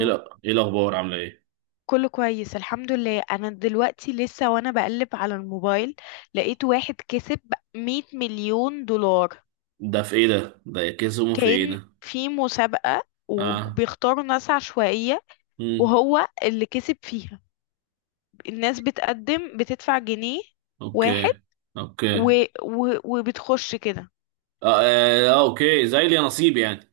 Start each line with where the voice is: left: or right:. right: ايه، لا، ايه الاخبار؟ عامله ايه؟
left: كله كويس، الحمد لله. انا دلوقتي لسه وانا بقلب على الموبايل، لقيت واحد كسب 100 مليون دولار.
right: ده في ايه ده يكسهم في ايه
left: كان
right: ده؟
left: في مسابقة
right: اه.
left: وبيختاروا ناس عشوائية،
right: امم
left: وهو اللي كسب فيها. الناس بتقدم بتدفع جنيه واحد
right: اوكي. اوكي اه,
left: و... وبتخش كده.
right: آه، اوكي، زي لي نصيب يعني.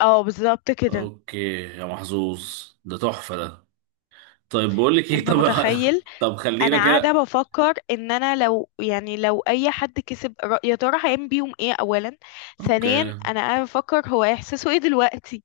left: اه بالظبط كده،
right: اوكي. يا محظوظ، ده تحفه ده. طيب بقول لك ايه،
left: انت
right: طب
left: متخيل؟
right: طب
left: انا
right: خلينا
left: قاعده
right: كده.
left: بفكر ان انا لو لو اي حد كسب يا ترى هيعمل بيهم ايه اولا؟
right: اوكي.
left: ثانيا انا قاعده بفكر هو احساسه ايه دلوقتي.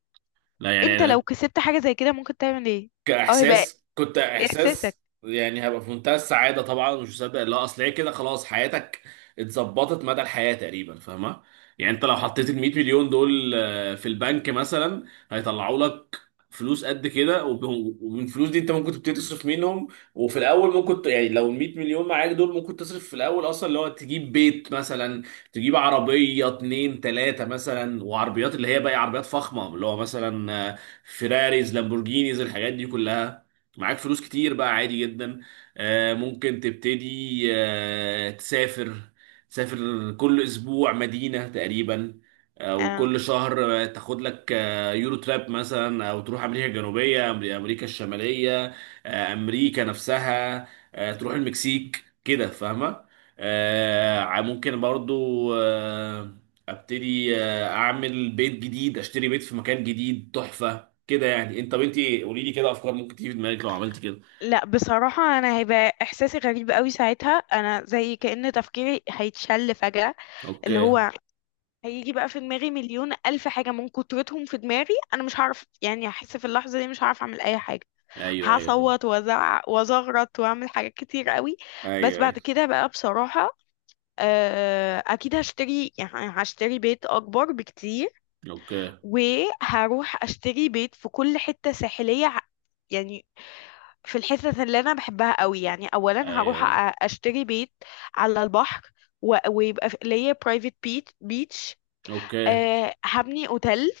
right: لا
left: انت
right: يعني
left: لو كسبت حاجه زي كده ممكن تعمل ايه؟ او هيبقى
right: كاحساس، كنت
left: احساسك
right: احساس يعني هبقى في منتهى السعاده طبعا، مش مصدق، لا اصل هي كده خلاص حياتك اتظبطت مدى الحياه تقريبا، فاهمه؟ يعني انت لو حطيت ال 100 مليون دول في البنك مثلا هيطلعوا لك فلوس قد كده، ومن الفلوس دي انت ممكن تبتدي تصرف منهم. وفي الاول ممكن يعني لو ال 100 مليون معاك دول، ممكن تصرف في الاول اصلا اللي هو تجيب بيت مثلا، تجيب عربيه اتنين تلاته مثلا، وعربيات اللي هي بقى عربيات فخمه اللي هو مثلا فيراريز، لامبورجينيز، الحاجات دي كلها. معاك فلوس كتير بقى عادي جدا. ممكن تبتدي تسافر، تسافر كل اسبوع مدينة تقريبا، او كل
left: أم...
right: شهر تاخد لك يورو تراب مثلا، او تروح امريكا الجنوبية، امريكا الشمالية، امريكا نفسها، تروح المكسيك كده، فاهمة؟ ممكن برضو ابتدي اعمل بيت جديد، اشتري بيت في مكان جديد تحفة كده. يعني انت، طب انت قولي لي كده افكار ممكن تيجي في دماغك لو عملت كده.
left: لا بصراحه، انا هيبقى احساسي غريب قوي ساعتها. انا زي كأن تفكيري هيتشل فجأة، اللي
right: اوكي.
left: هو هيجي بقى في دماغي مليون الف حاجه، من كترتهم في دماغي انا مش هعرف يعني، هحس في اللحظه دي مش هعرف اعمل اي حاجه.
right: ايوه ايوه، فاهم.
left: هصوت وازعق وازغرط واعمل حاجات كتير قوي. بس
right: ايوه
left: بعد
right: ايوه.
left: كده بقى، بصراحة اكيد هشتري يعني. هشتري بيت اكبر بكتير،
right: اوكي.
left: وهروح اشتري بيت في كل حتة ساحلية يعني في الحتت اللي انا بحبها قوي. يعني اولا
right: ايوه
left: هروح
right: ايوه.
left: اشتري بيت على البحر، ويبقى ليا برايفت بيتش.
right: اوكي.
left: أه هبني اوتيل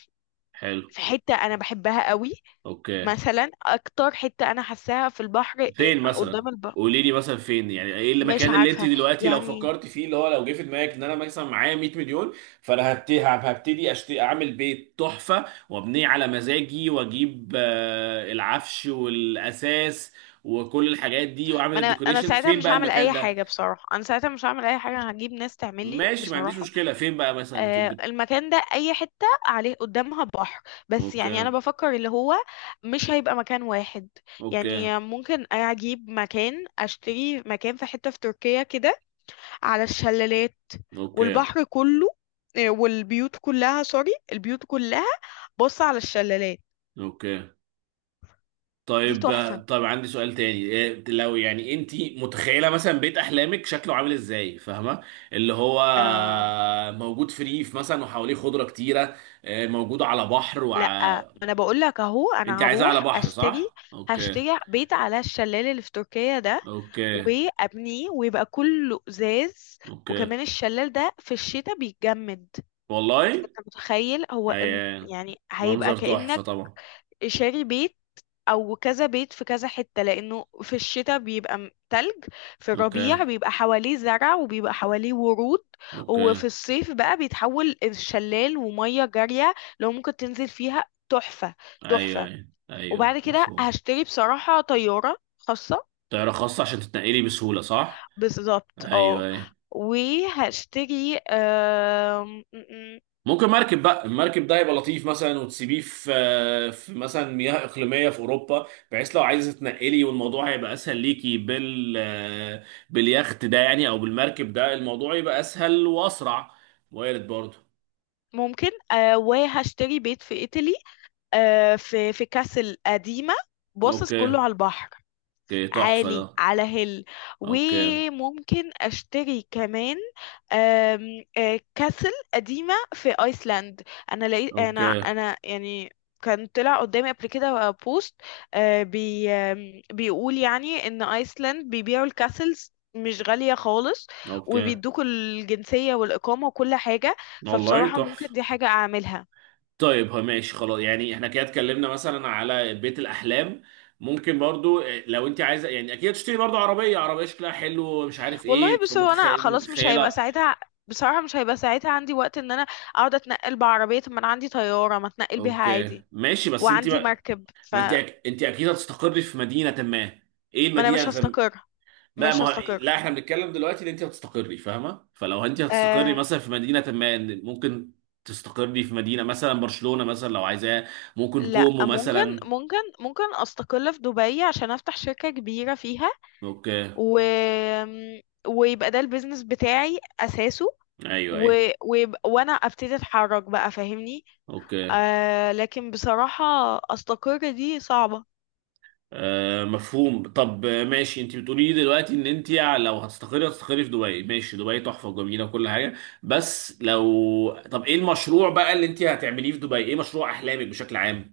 right: حلو.
left: في حتة انا بحبها قوي.
right: اوكي.
left: مثلا اكتر حتة انا حاساها في البحر
right: فين مثلا؟
left: قدام البحر.
right: قولي لي مثلا فين، يعني ايه
left: مش
right: المكان اللي انت
left: عارفة
right: دلوقتي لو
left: يعني.
right: فكرت فيه، اللي هو لو جه في دماغك ان انا مثلا معايا 100 مليون، فانا هبتدي، اشتري، اعمل بيت تحفه وابنيه على مزاجي، واجيب العفش والاساس وكل الحاجات دي، واعمل
left: ما انا
right: الديكوريشن.
left: ساعتها
right: فين
left: مش
right: بقى
left: هعمل
right: المكان
left: اي
right: ده؟
left: حاجة، بصراحة انا ساعتها مش هعمل اي حاجة، انا هجيب ناس تعمل لي
right: ماشي، ما عنديش
left: بصراحة.
right: مشكلة، فين بقى مثلا؟
left: المكان ده اي حتة عليه قدامها بحر. بس يعني انا
right: اوكي.
left: بفكر اللي هو مش هيبقى مكان واحد.
right: اوكي.
left: يعني ممكن اجيب مكان، اشتري مكان في حتة في تركيا كده، على الشلالات
right: اوكي.
left: والبحر كله. والبيوت كلها، سوري، البيوت كلها بص على الشلالات
right: اوكي.
left: دي
right: طيب.
left: تحفة.
right: طيب عندي سؤال تاني، إيه لو يعني انت متخيله مثلا بيت احلامك شكله عامل ازاي، فاهمه؟ اللي هو
left: آه
right: موجود في ريف مثلا وحواليه خضره كتيره، موجود على بحر
left: لا، ما انا بقول لك اهو،
right: انت
left: انا
right: عايزاه على
left: هروح
right: بحر،
left: اشتري.
right: صح؟ اوكي.
left: هشتري بيت على الشلال اللي في تركيا ده
right: اوكي.
left: وابنيه، ويبقى كله ازاز.
right: اوكي.
left: وكمان الشلال ده في الشتاء بيتجمد،
right: والله.
left: فانت متخيل هو
right: اي.
left: يعني هيبقى
right: منظر تحفه
left: كأنك
right: طبعا.
left: شاري بيت او كذا بيت في كذا حتة، لانه في الشتاء بيبقى تلج، في
right: اوكي.
left: الربيع بيبقى حواليه زرع وبيبقى حواليه ورود،
right: اوكي.
left: وفي الصيف بقى بيتحول الشلال ومية جارية لو ممكن تنزل فيها، تحفة.
right: ايوه
left: تحفة.
right: ايوه
left: وبعد
right: ايوه،
left: كده
right: مفهوم.
left: هشتري بصراحة طيارة خاصة.
right: طياره خاصه عشان تتنقلي بسهوله، صح؟
left: بالظبط
right: ايوه
left: اه.
right: أيوة.
left: وهشتري
right: ممكن مركب بقى، المركب ده يبقى لطيف مثلا، وتسيبيه في، في مثلا مياه اقليميه في اوروبا، بحيث لو عايزه تنقلي، والموضوع هيبقى اسهل ليكي بال، باليخت ده يعني او بالمركب ده، الموضوع يبقى اسهل واسرع. وارد برضه.
left: ممكن وهشتري بيت في ايطالي، في كاسل قديمة باصص كله
right: اوكي.
left: على البحر،
right: اوكي، تحفه
left: عالي
right: ده.
left: على هيل.
right: اوكي.
left: وممكن اشتري كمان آم، آه، كاسل قديمة في ايسلاند. انا لقيت، انا
right: اوكي.
left: انا يعني كان طلع قدامي قبل كده بوست، آه، بي آم، بيقول يعني ان ايسلاند بيبيعوا الكاسلز مش غالية خالص،
right: اوكي.
left: وبيدوكوا الجنسية والإقامة وكل حاجة.
right: والله
left: فبصراحة ممكن
right: تحفه.
left: دي حاجة أعملها.
right: طيب هو ماشي خلاص يعني، احنا كده اتكلمنا مثلا على بيت الاحلام. ممكن برضو لو انت عايزه، يعني اكيد تشتري برضو عربيه، عربيه شكلها حلو ومش عارف
left: والله
right: ايه،
left: بص، هو انا
right: فمتخيل
left: خلاص مش هيبقى
right: متخيله.
left: ساعتها، بصراحة مش هيبقى ساعتها عندي وقت ان انا اقعد اتنقل بعربية. طب ما انا عندي طيارة ما اتنقل بيها
right: اوكي
left: عادي،
right: ماشي، بس انت
left: وعندي
right: بقى،
left: مركب.
right: ما انت
left: فما
right: انت اكيد هتستقري في مدينه ما. ايه
left: انا مش
right: المدينه
left: هستقر.
right: بقى،
left: مش
right: ما
left: هستقر.
right: لا احنا بنتكلم دلوقتي ان انت هتستقري، فاهمه؟ فلو انت هتستقري
left: آه،
right: مثلا في مدينه ما، إن ممكن تستقري في مدينه مثلا برشلونه مثلا لو عايزاه، ممكن
left: لا.
right: كومو مثلا.
left: ممكن استقل في دبي عشان افتح شركة كبيرة فيها،
right: اوكي.
left: و... ويبقى ده البيزنس بتاعي اساسه،
right: ايوه
left: و...
right: ايوه.
left: وانا ابتدي اتحرك بقى فاهمني.
right: اوكي.
left: لكن بصراحة استقر دي صعبة.
right: آه مفهوم. طب ماشي. انت بتقولي لي دلوقتي ان انت لو هتستقري هتستقري في دبي. ماشي، دبي تحفه وجميله وكل حاجه، بس لو طب ايه المشروع بقى اللي انت هتعمليه في دبي؟ ايه مشروع احلامك بشكل عام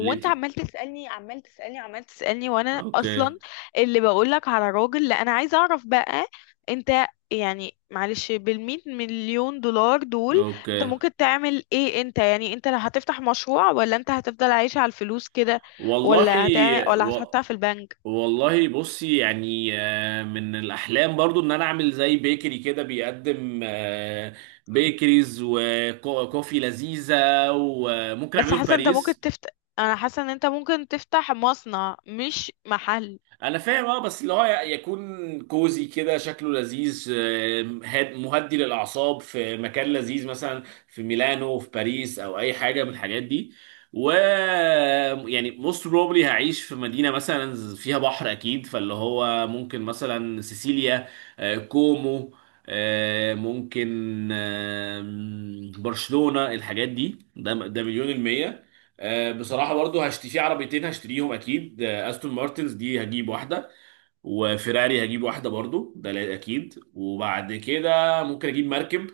right: اللي انت؟
left: انت عمال تسألني، عمال تسألني، عمال تسألني، وانا
right: اوكي.
left: اصلا اللي بقولك على راجل. لا انا عايزه اعرف بقى انت، يعني معلش، بالمية مليون دولار دول
right: اوكي.
left: انت ممكن تعمل ايه؟ انت يعني انت لا هتفتح مشروع، ولا انت هتفضل عايش على الفلوس كده،
right: والله.
left: ولا هتعمل، ولا
right: و...
left: هتحطها في البنك؟
right: والله بصي يعني من الاحلام برضو ان انا اعمل زي بيكري كده بيقدم بيكريز وكوفي لذيذه، وممكن
left: بس
right: اعمله في
left: حاسه انت ممكن
right: باريس.
left: تفتح، انا حاسه ان انت ممكن تفتح مصنع مش محل.
right: انا فاهم، اه بس اللي هو يكون كوزي كده، شكله لذيذ، مهدي للاعصاب، في مكان لذيذ مثلا في ميلانو، في باريس، او اي حاجه من الحاجات دي. و يعني موست بروبلي هعيش في مدينه مثلا فيها بحر اكيد، فاللي هو ممكن مثلا سيسيليا، كومو، ممكن برشلونه، الحاجات دي. ده مليون المية. بصراحة برضو هشتري في عربيتين، هشتريهم أكيد، أستون مارتنز دي هجيب واحدة، وفيراري هجيب واحدة برضو، ده لا- أكيد. وبعد كده ممكن أجيب مركب،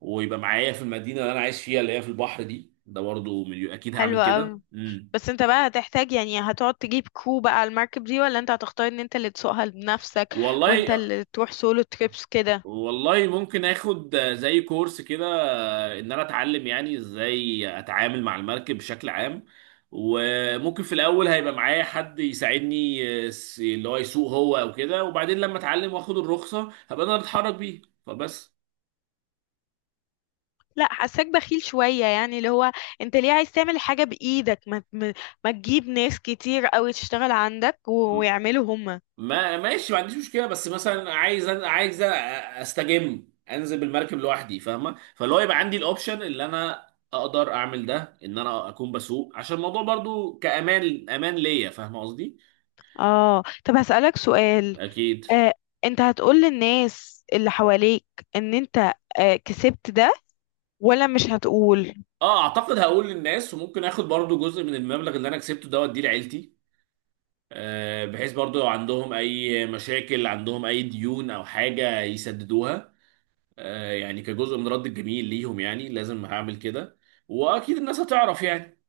right: ويبقى معايا في المدينة اللي أنا عايش فيها، اللي هي في البحر دي، ده برضو أكيد هعمل
left: حلو
right: كده.
left: قوي. بس انت بقى هتحتاج يعني هتقعد تجيب كرو بقى على المركب دي، ولا انت هتختار ان انت اللي تسوقها بنفسك وانت
right: والله.
left: اللي تروح سولو تريبس كده؟
right: والله ممكن آخد زي كورس كده ان انا اتعلم يعني ازاي اتعامل مع المركب بشكل عام، وممكن في الاول هيبقى معايا حد يساعدني اللي هو يسوق هو او كده، وبعدين لما اتعلم واخد الرخصة هبقى انا بتحرك بيه، فبس.
left: لا حاساك بخيل شوية، يعني اللي هو انت ليه عايز تعمل حاجة بإيدك؟ ما تجيب ناس كتير قوي تشتغل عندك
right: م-
left: ويعملوا هما.
right: ما ماشي، ما عنديش مشكلة، بس مثلا عايز عايز استجم انزل بالمركب لوحدي، فاهمة؟ فاللي هو يبقى عندي الاوبشن اللي انا اقدر اعمل ده ان انا اكون بسوق، عشان الموضوع برضو كامان امان ليا، فاهمة قصدي؟
left: اه طب هسألك سؤال.
right: اكيد.
left: آه انت هتقول للناس اللي حواليك ان انت كسبت ده، ولا مش هتقول؟
right: اه اعتقد هقول للناس، وممكن اخد برضو جزء من المبلغ اللي انا كسبته ده واديه لعيلتي بحيث برضو لو عندهم اي مشاكل، عندهم اي ديون او حاجة يسددوها، يعني كجزء من رد الجميل ليهم، يعني لازم هعمل كده. واكيد الناس هتعرف يعني.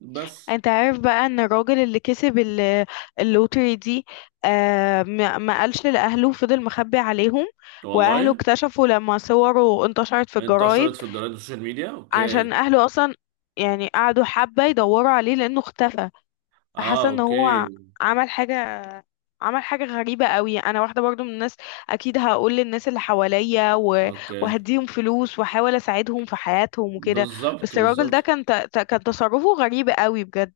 right: بس.
left: انت عارف بقى ان الراجل اللي كسب اللوتري دي ما قالش لاهله، فضل مخبي عليهم؟ واهله
right: والله.
left: اكتشفوا لما صوره انتشرت في الجرايد،
right: انتشرت في الجرايد والسوشيال ميديا، اوكي.
left: عشان اهله اصلا يعني قعدوا حبة يدوروا عليه لانه اختفى.
right: اه.
left: فحاسة ان هو
right: اوكي.
left: عمل حاجة عمل حاجة غريبة قوي. انا واحدة برضو من الناس اكيد هقول للناس اللي حواليا
right: اوكي.
left: وهديهم فلوس واحاول اساعدهم في حياتهم وكده.
right: بالظبط
left: بس الراجل ده
right: بالظبط.
left: كان تصرفه غريب قوي بجد.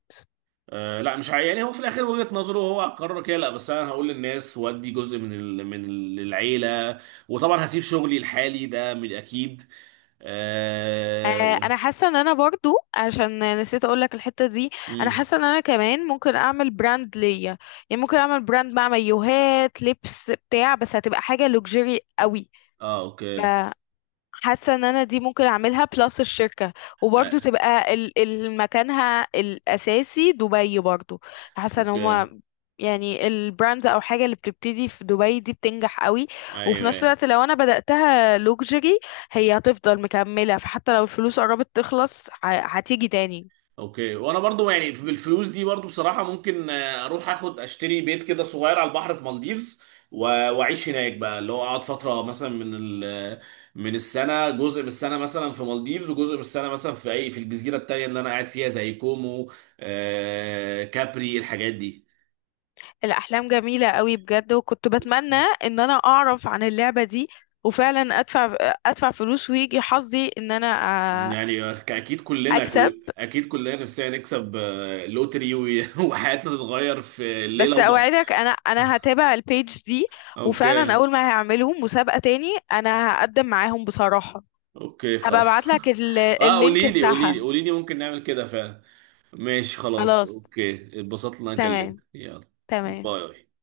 right: آه لا مش يعني هو في الاخر وجهة نظره، هو هقرر كده. لا بس انا هقول للناس وادي جزء من من العيله. وطبعا هسيب شغلي الحالي ده من اكيد.
left: آه،
right: اه,
left: انا حاسه ان انا برضو، عشان نسيت اقول لك الحته دي، انا
right: مم.
left: حاسه ان انا كمان ممكن اعمل براند ليا. يعني ممكن اعمل براند مع مايوهات لبس بتاع، بس هتبقى حاجه لوكسجري قوي.
right: آه. اوكي.
left: حاسه ان انا دي ممكن اعملها بلس الشركه، وبرضه
right: آه.
left: تبقى مكانها الاساسي دبي برضه. حاسه ان
right: اوكي.
left: هما يعني البراندز او حاجه اللي بتبتدي في دبي دي بتنجح قوي. وفي
right: ايوه
left: نفس
right: أيوة.
left: الوقت لو انا بداتها لوكسجري، هي هتفضل مكمله، فحتى لو الفلوس قربت تخلص هتيجي تاني.
right: اوكي. وانا برضو يعني بالفلوس دي برضو بصراحة ممكن اروح اخد اشتري بيت كده صغير على البحر في مالديفز، واعيش هناك بقى، اللي هو اقعد فترة مثلا من ال، من السنة، جزء من السنة مثلا في مالديفز، وجزء من السنة مثلا في اي في الجزيرة التانية اللي انا قاعد فيها زي كومو، كابري، الحاجات دي.
left: الاحلام جميله قوي بجد، وكنت بتمنى ان انا اعرف عن اللعبه دي وفعلا ادفع فلوس، ويجي حظي ان انا آه،
right: يعني اكيد كلنا،
left: اكسب.
right: كل اكيد كلنا نفسنا نكسب لوتري وحياتنا تتغير في ليلة
left: بس
right: وضحى.
left: اوعدك، انا هتابع البيج دي، وفعلا
right: اوكي.
left: اول ما هيعملوا مسابقة تاني انا هقدم معاهم بصراحة.
right: اوكي
left: هبقى
right: خلاص
left: ابعت لك
right: اه
left: اللينك
right: قولي لي، قولي لي
left: بتاعها.
right: قولي لي ممكن نعمل كده فعلا. ماشي خلاص،
left: خلاص،
right: اوكي، اتبسطت ان انا
left: تمام،
right: كلمتك، يلا.
left: تمام.
right: باي.